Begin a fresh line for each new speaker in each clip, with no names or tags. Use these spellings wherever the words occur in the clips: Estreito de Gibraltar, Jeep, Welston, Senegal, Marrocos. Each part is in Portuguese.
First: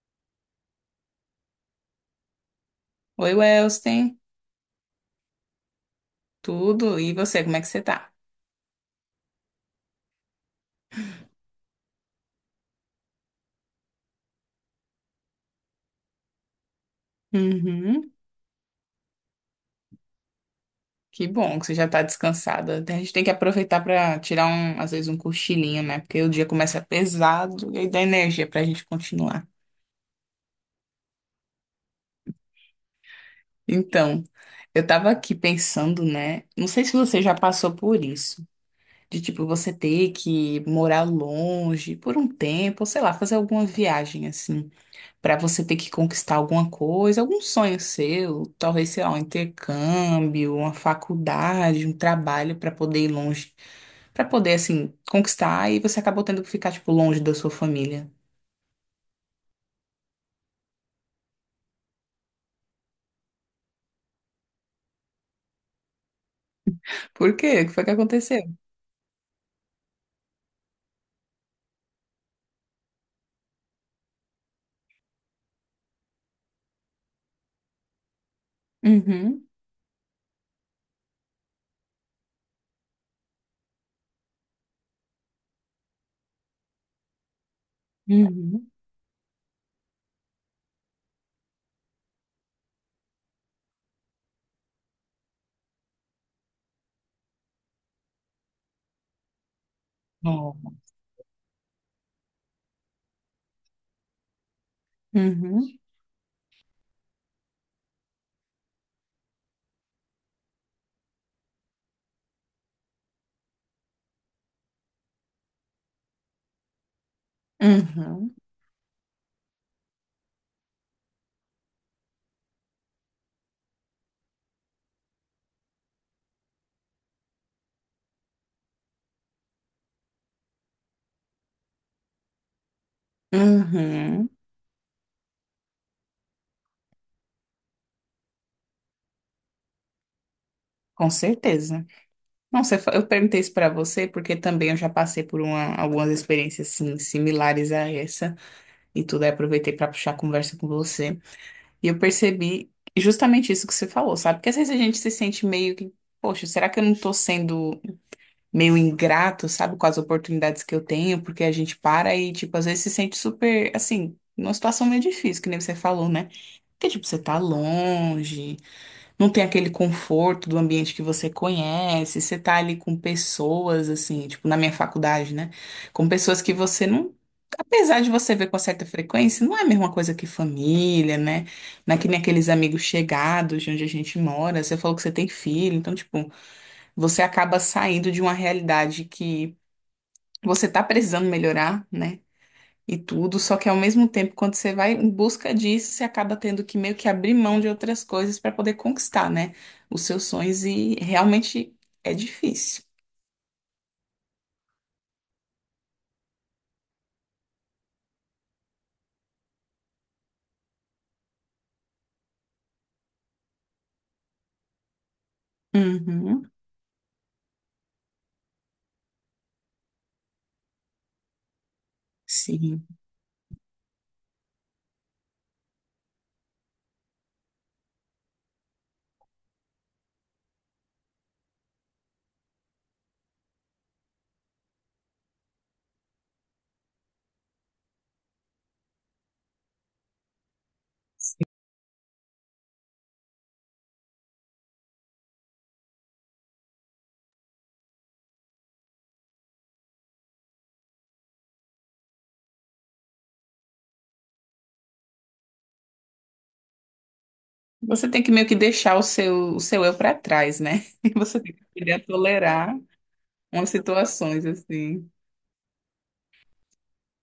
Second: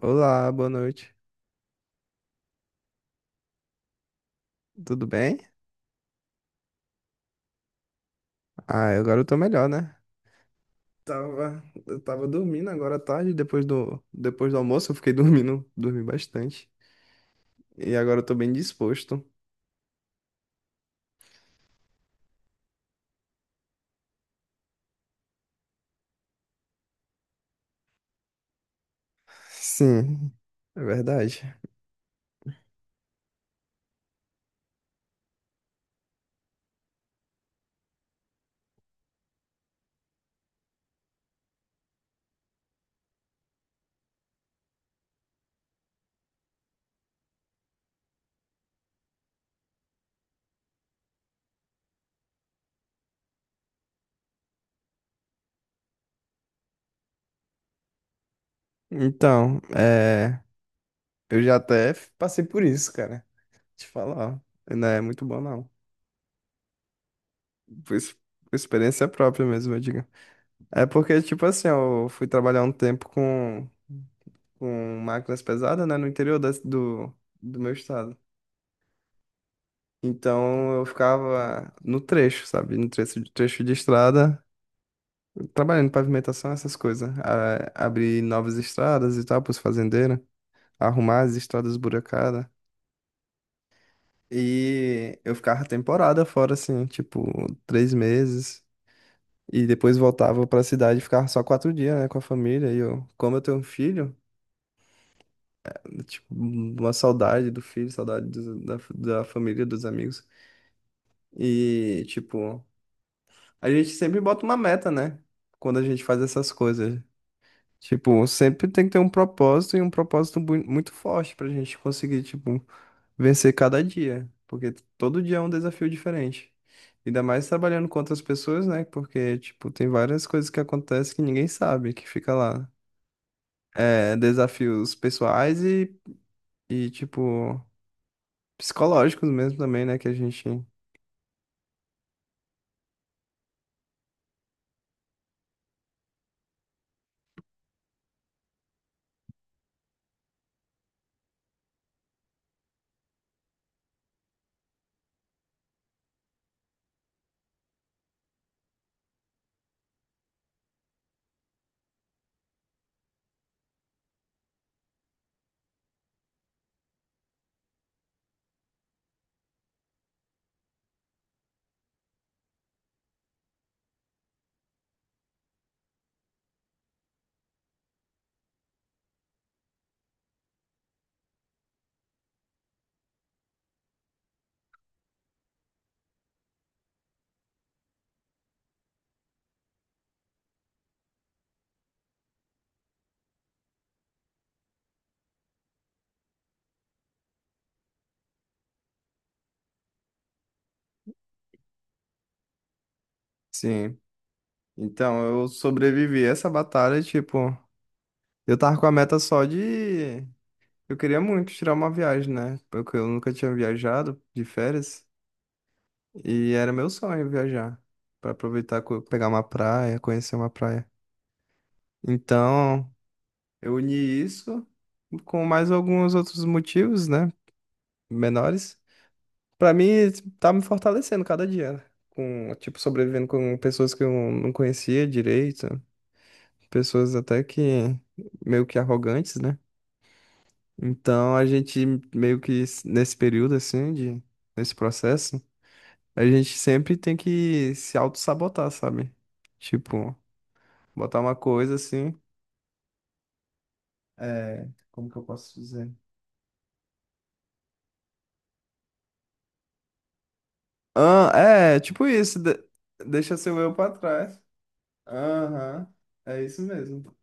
Olá, boa noite.
Oi, Welston,
Tudo bem?
tudo? E você, como é que você tá?
Ah, agora eu tô melhor, né? Tava, eu tava dormindo agora à tarde, depois do almoço eu fiquei dormindo, dormi bastante. E
Uhum.
agora eu tô bem disposto.
Que bom que você já tá descansada. A gente tem que aproveitar pra tirar um, às vezes um cochilinho, né? Porque o dia começa pesado e aí dá energia pra gente continuar.
Sim, é verdade.
Então, eu tava aqui pensando, né? Não sei se você já passou por isso, de tipo você ter que morar longe por um tempo, ou sei lá, fazer alguma viagem assim. Pra você ter que conquistar alguma coisa, algum sonho seu, talvez, sei lá, um intercâmbio, uma faculdade, um trabalho pra poder ir longe, pra poder assim conquistar e você acabou tendo que ficar tipo longe da sua família.
Então, é, eu já até passei por isso, cara. Te falar, ó, não é muito bom não.
Por quê? O que foi que
Por ex- por
aconteceu?
experiência própria mesmo, eu digo. É porque, tipo assim, eu fui trabalhar um tempo com máquinas pesadas, né, no interior do, do meu estado.
Uhum.
Então eu ficava no trecho, sabe? No trecho, trecho de estrada, trabalhando em pavimentação, essas coisas. Abrir novas
Uhum.
estradas e tal para os fazendeiros, arrumar as estradas esburacadas. E eu ficava temporada fora, assim, tipo, três meses. E depois voltava
Ó.
para a cidade e ficava só quatro dias, né, com a família. E eu, como eu tenho um filho,
Uhum.
tipo, uma saudade do filho, saudade da família, dos amigos. E, tipo. A gente sempre bota uma meta, né? Quando a gente faz essas coisas. Tipo,
Uhum.
sempre tem que ter um propósito e um propósito muito forte pra gente conseguir, tipo, vencer cada dia. Porque todo dia é um desafio diferente. Ainda mais trabalhando com outras pessoas, né? Porque, tipo, tem várias coisas que acontecem que ninguém sabe, que fica lá. É,
Uhum.
desafios pessoais e, tipo, psicológicos mesmo também, né? Que a gente.
Com certeza. Não, eu perguntei isso pra você porque também eu já passei por algumas experiências assim, similares a essa e tudo, aí aproveitei pra puxar a conversa com você. E eu percebi justamente isso que você falou, sabe? Porque às vezes a gente se sente meio que, poxa, será que eu não tô sendo meio ingrato, sabe, com as oportunidades que eu tenho? Porque a gente para e, tipo, às vezes se sente super, assim, numa situação meio difícil, que nem você falou, né? Porque, tipo, você tá longe. Não tem aquele conforto do ambiente que você conhece, você tá ali com pessoas, assim, tipo na minha faculdade, né? Com pessoas que você não. Apesar de você ver com certa frequência, não é a mesma coisa que família, né? Não é que nem aqueles amigos chegados de onde a gente mora. Você falou que você tem filho, então, tipo, você acaba saindo de uma realidade que você tá precisando melhorar, né? E tudo, só que ao mesmo tempo, quando você vai em busca disso, você acaba tendo que meio que abrir mão de outras coisas para poder conquistar, né, os seus sonhos e realmente é difícil.
Sim. Então, eu sobrevivi a essa batalha, tipo. Eu tava com a meta só de. Eu queria muito tirar uma viagem, né? Porque eu nunca tinha viajado de férias.
Uhum,
E era meu sonho viajar. Pra aproveitar, pegar uma praia, conhecer uma praia.
sim.
Então, eu uni isso com mais alguns outros motivos, né? Menores. Pra mim, tá me fortalecendo cada dia, né? Com, tipo, sobrevivendo com pessoas que eu não conhecia direito. Pessoas até que meio que arrogantes, né? Então a gente meio que nesse período assim, de, nesse processo, a gente sempre tem que se auto-sabotar, sabe? Tipo, botar uma coisa assim. É, como que eu posso dizer?
Você tem que meio que deixar o seu eu para trás, né?
Ah,
Você tem que
é,
aprender a
tipo isso,
tolerar
deixa seu
umas
eu pra trás.
situações assim.
Aham, é isso mesmo.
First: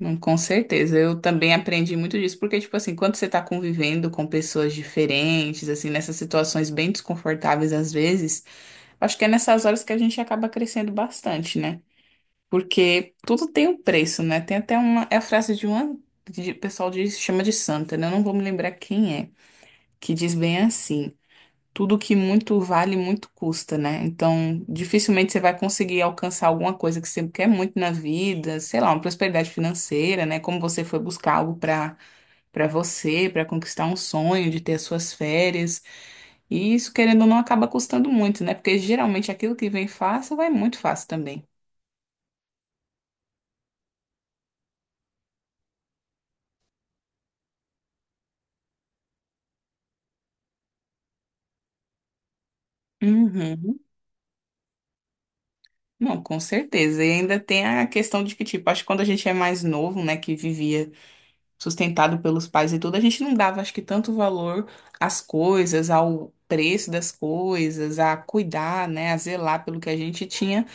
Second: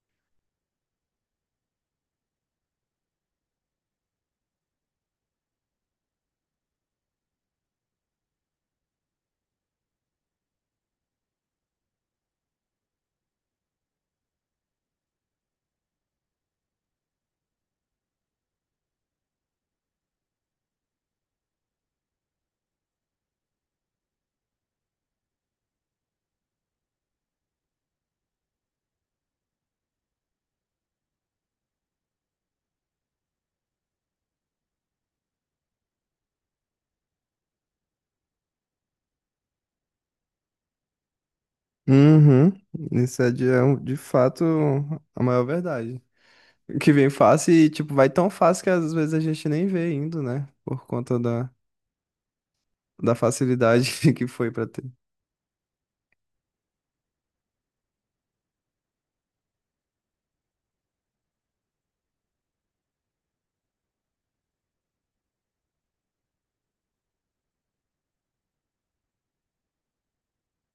Com certeza, eu também aprendi muito disso, porque, tipo assim, quando você tá convivendo com pessoas diferentes, assim, nessas situações bem desconfortáveis às vezes, acho que é nessas horas que a gente acaba crescendo bastante, né? Porque tudo tem um preço, né? Tem até uma. É a frase de uma. De, o pessoal diz, chama de santa, né? Eu não vou me lembrar quem é. Que diz bem assim: tudo que muito vale, muito custa, né? Então, dificilmente você vai conseguir alcançar alguma coisa que você quer muito na vida, sei lá, uma prosperidade financeira, né? Como você foi buscar algo para você, para conquistar um sonho de ter as suas férias. E isso, querendo ou não, acaba custando muito, né? Porque geralmente aquilo que vem fácil vai muito fácil também.
Uhum, isso é de, é de fato a maior verdade. Que vem fácil e, tipo, vai tão fácil que às vezes a gente nem vê indo, né? Por conta da, da
Uhum.
facilidade que foi pra ter.
Não, com certeza. E ainda tem a questão de que, tipo, acho que quando a gente é mais novo, né, que vivia sustentado pelos pais e tudo, a gente não dava, acho que, tanto valor às coisas, ao preço das coisas, a cuidar, né, a zelar pelo que a gente tinha,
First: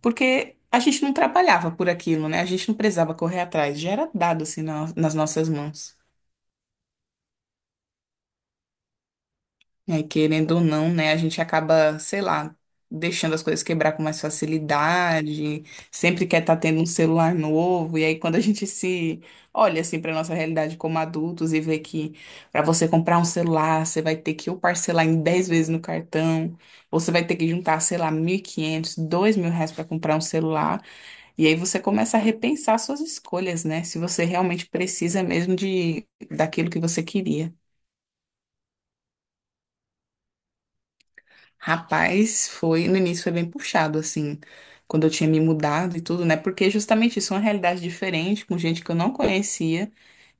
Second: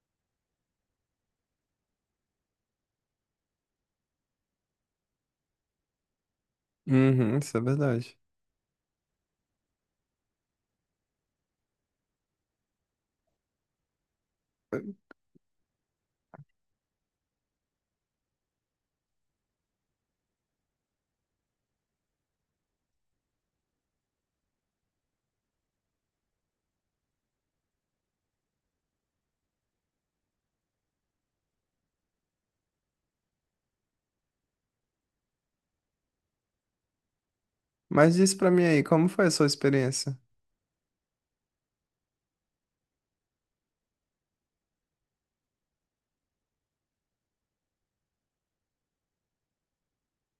porque a gente não trabalhava por aquilo, né? A gente não precisava correr atrás, já era dado assim nas nossas mãos.
Uhum, isso é verdade.
É, querendo ou não, né, a gente acaba, sei lá, deixando as coisas quebrar com mais facilidade, sempre quer estar tendo um celular novo, e aí quando a gente se olha assim para nossa realidade como adultos e vê que para você comprar um celular, você vai ter que ou parcelar em 10 vezes no cartão, ou você vai ter que juntar, sei lá, 1.500, R$ 2.000 para comprar um celular, e aí você começa a repensar suas escolhas, né? Se você realmente precisa mesmo de daquilo que você queria.
Mas diz pra mim aí, como foi a sua experiência?
Rapaz, foi, no início foi bem puxado, assim, quando eu tinha me mudado e tudo, né? Porque justamente isso é uma realidade diferente, com gente que eu não conhecia.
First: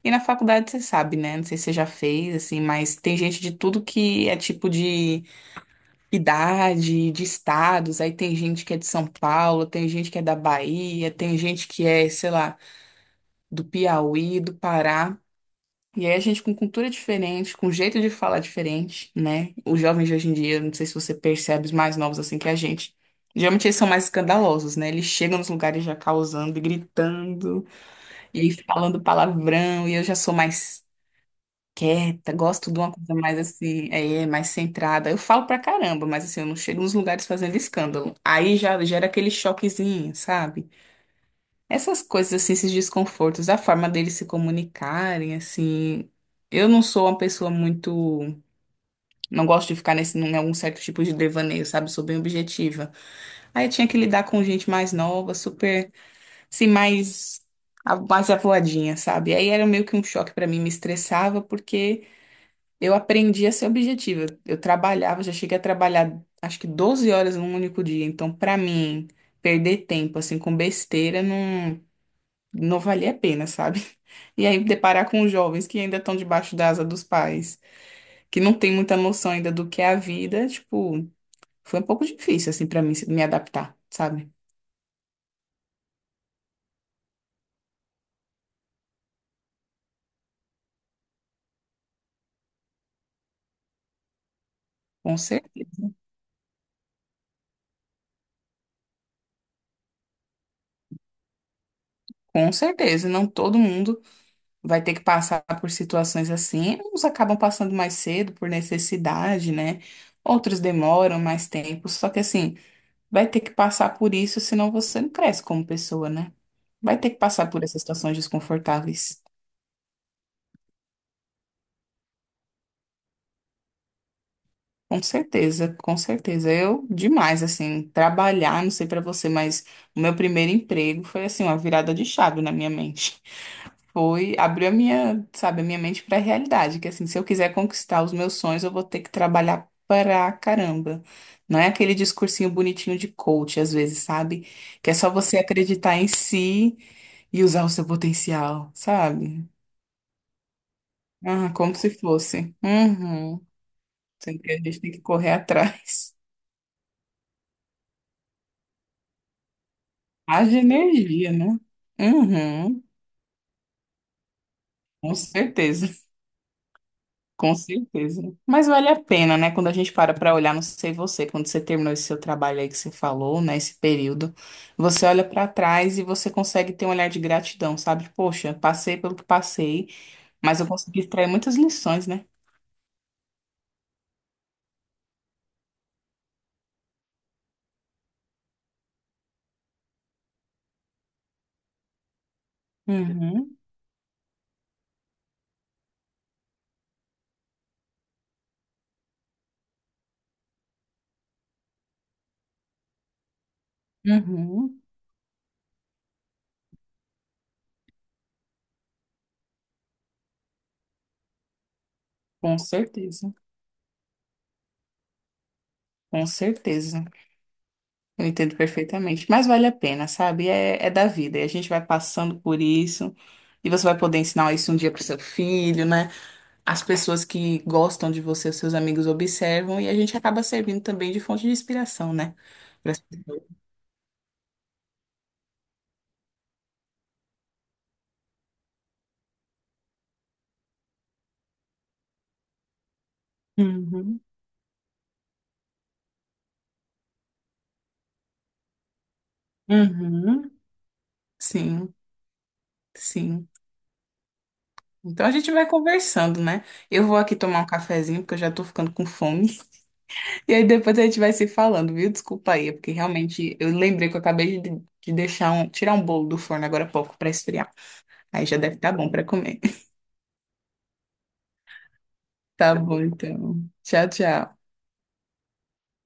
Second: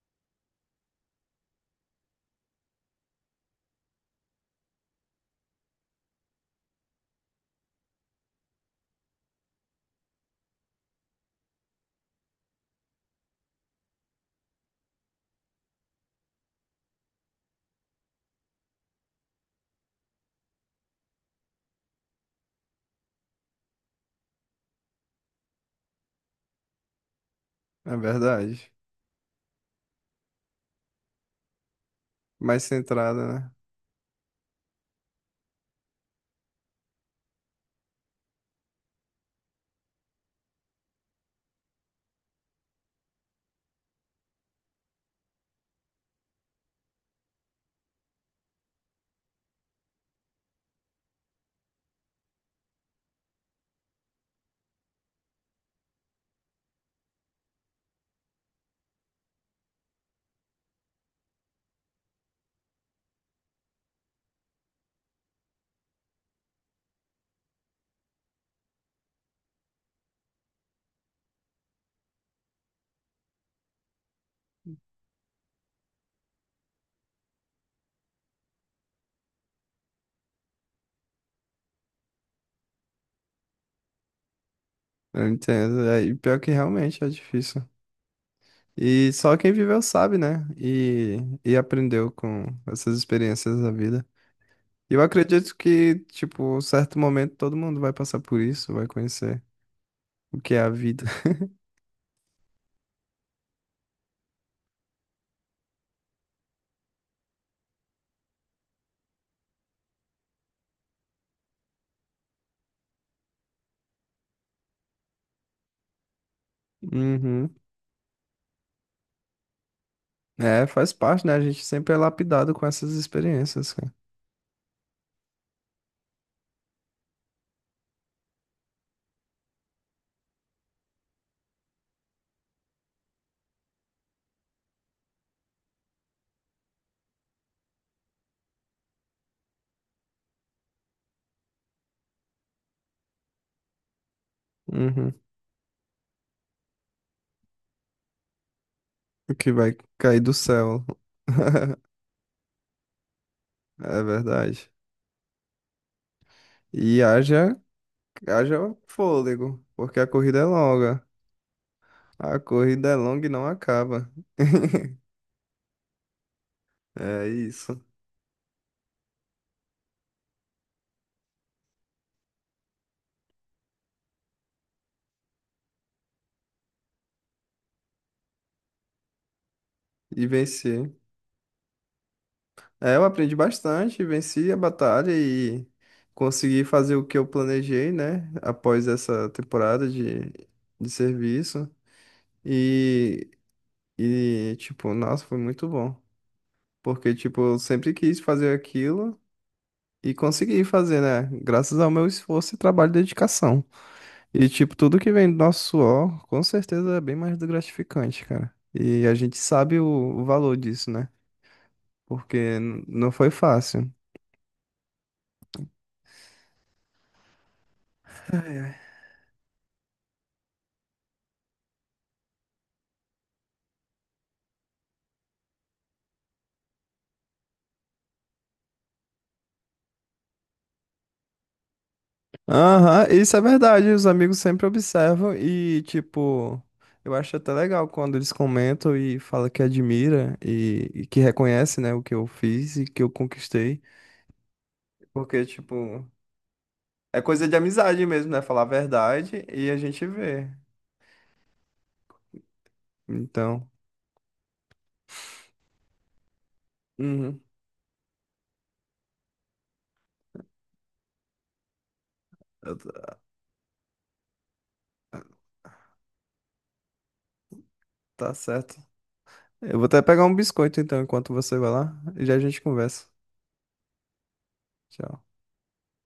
E na faculdade você sabe, né? Não sei se você já fez, assim, mas tem gente de tudo que é tipo de idade, de estados. Aí tem gente que é de São Paulo, tem gente que é da Bahia, tem gente que é, sei lá, do Piauí, do Pará. E aí a gente com cultura diferente, com jeito de falar diferente, né? Os jovens de hoje em dia, não sei se você percebe, os mais novos assim que a gente. Geralmente eles são mais escandalosos, né? Eles chegam nos lugares já causando e gritando
É
e
verdade.
falando palavrão. E eu já sou mais quieta,
Mais
gosto de uma
centrada,
coisa mais
né?
assim, é, mais centrada. Eu falo pra caramba, mas assim, eu não chego nos lugares fazendo escândalo. Aí já gera aquele choquezinho, sabe? Essas coisas, assim, esses desconfortos, a forma deles se comunicarem, assim. Eu não sou uma pessoa muito. Não gosto de ficar nesse, em algum certo tipo de devaneio, sabe? Sou bem objetiva. Aí eu tinha que lidar com gente mais nova, super. Assim, mais. Mais avoadinha, sabe? Aí era meio que um choque pra mim, me estressava, porque eu aprendi a ser objetiva. Eu trabalhava, já cheguei a trabalhar, acho que 12 horas num único dia. Então, pra mim, perder tempo, assim, com besteira, não valia a pena, sabe? E aí deparar com os jovens que ainda estão debaixo da asa dos pais, que não tem muita noção ainda do que é a vida, tipo, foi um pouco difícil assim pra mim me adaptar, sabe?
Eu entendo. É, e pior que realmente é difícil. E só quem viveu sabe, né? E aprendeu com essas experiências da vida. E eu
Com
acredito
certeza.
que, tipo, um certo momento todo mundo vai passar por isso, vai conhecer o que é a vida.
Com certeza, não todo mundo vai ter que passar por situações assim. Uns acabam passando mais cedo por necessidade, né? Outros demoram mais tempo, só que assim, vai ter que passar por isso, senão você não cresce como pessoa, né? Vai ter que passar
Uhum.
por essas situações desconfortáveis.
É, faz parte, né? A gente sempre é lapidado com essas experiências, cara.
Com certeza, com certeza. Eu, demais, assim, trabalhar, não sei pra você, mas o meu primeiro emprego foi, assim, uma virada de chave na minha mente. Foi, abriu a minha, sabe, a minha mente pra realidade, que, assim, se eu quiser conquistar os meus sonhos, eu vou ter que trabalhar pra caramba. Não é aquele discursinho bonitinho de coach, às vezes, sabe? Que é só
Uhum.
você acreditar em si e usar o seu potencial, sabe?
Que vai cair do céu.
Ah, como se fosse. Uhum.
É
A
verdade.
gente tem que correr atrás.
E haja, haja fôlego, porque a corrida é
Haja
longa.
energia, né?
A
Uhum,
corrida é longa e não acaba.
com certeza,
É
com
isso.
certeza. Mas vale a pena, né? Quando a gente para para olhar, não sei você, quando você terminou esse seu trabalho aí que você falou, né? Esse período, você olha para trás e você consegue ter um olhar de gratidão, sabe? Poxa, passei pelo que passei,
E
mas eu
venci.
consegui extrair muitas lições, né?
É, eu aprendi bastante, venci a batalha e consegui fazer o que eu planejei, né? Após essa temporada de serviço. E,
Uhum.
e, tipo, nossa, foi muito bom. Porque, tipo, eu sempre quis fazer aquilo e consegui fazer, né? Graças ao meu esforço e trabalho e dedicação. E, tipo,
Uhum,
tudo que vem do nosso suor, com certeza é bem mais do gratificante, cara. E a gente sabe o valor disso, né? Porque
com
não foi
certeza,
fácil.
com certeza. Eu entendo perfeitamente, mas vale a pena, sabe? É, é da vida, e a gente vai passando por isso, e você vai poder ensinar isso um dia pro seu filho, né? As pessoas que gostam de você, os seus amigos observam, e a gente acaba servindo também de fonte de inspiração, né? Pras
Aham, isso é
pessoas.
verdade. Os amigos sempre observam e, tipo, eu acho até legal quando eles comentam e falam que admira e que reconhece, né, o que eu fiz e que eu conquistei.
Uhum.
Porque, tipo, é coisa de amizade mesmo, né? Falar a verdade e a gente vê.
Uhum. Sim, sim.
Então,
Então a gente vai conversando, né? Eu vou aqui
uhum,
tomar um cafezinho, porque eu já tô ficando com fome. E aí depois a gente vai se falando, viu? Desculpa aí, é
eu t-
porque realmente eu lembrei que eu acabei de deixar um, tirar um bolo do forno agora há pouco para esfriar.
tá
Aí já
certo.
deve estar bom para comer.
Eu vou até pegar um biscoito então, enquanto você vai lá, e já a gente
Tá bom,
conversa.
então. Tchau, tchau.
Tchau.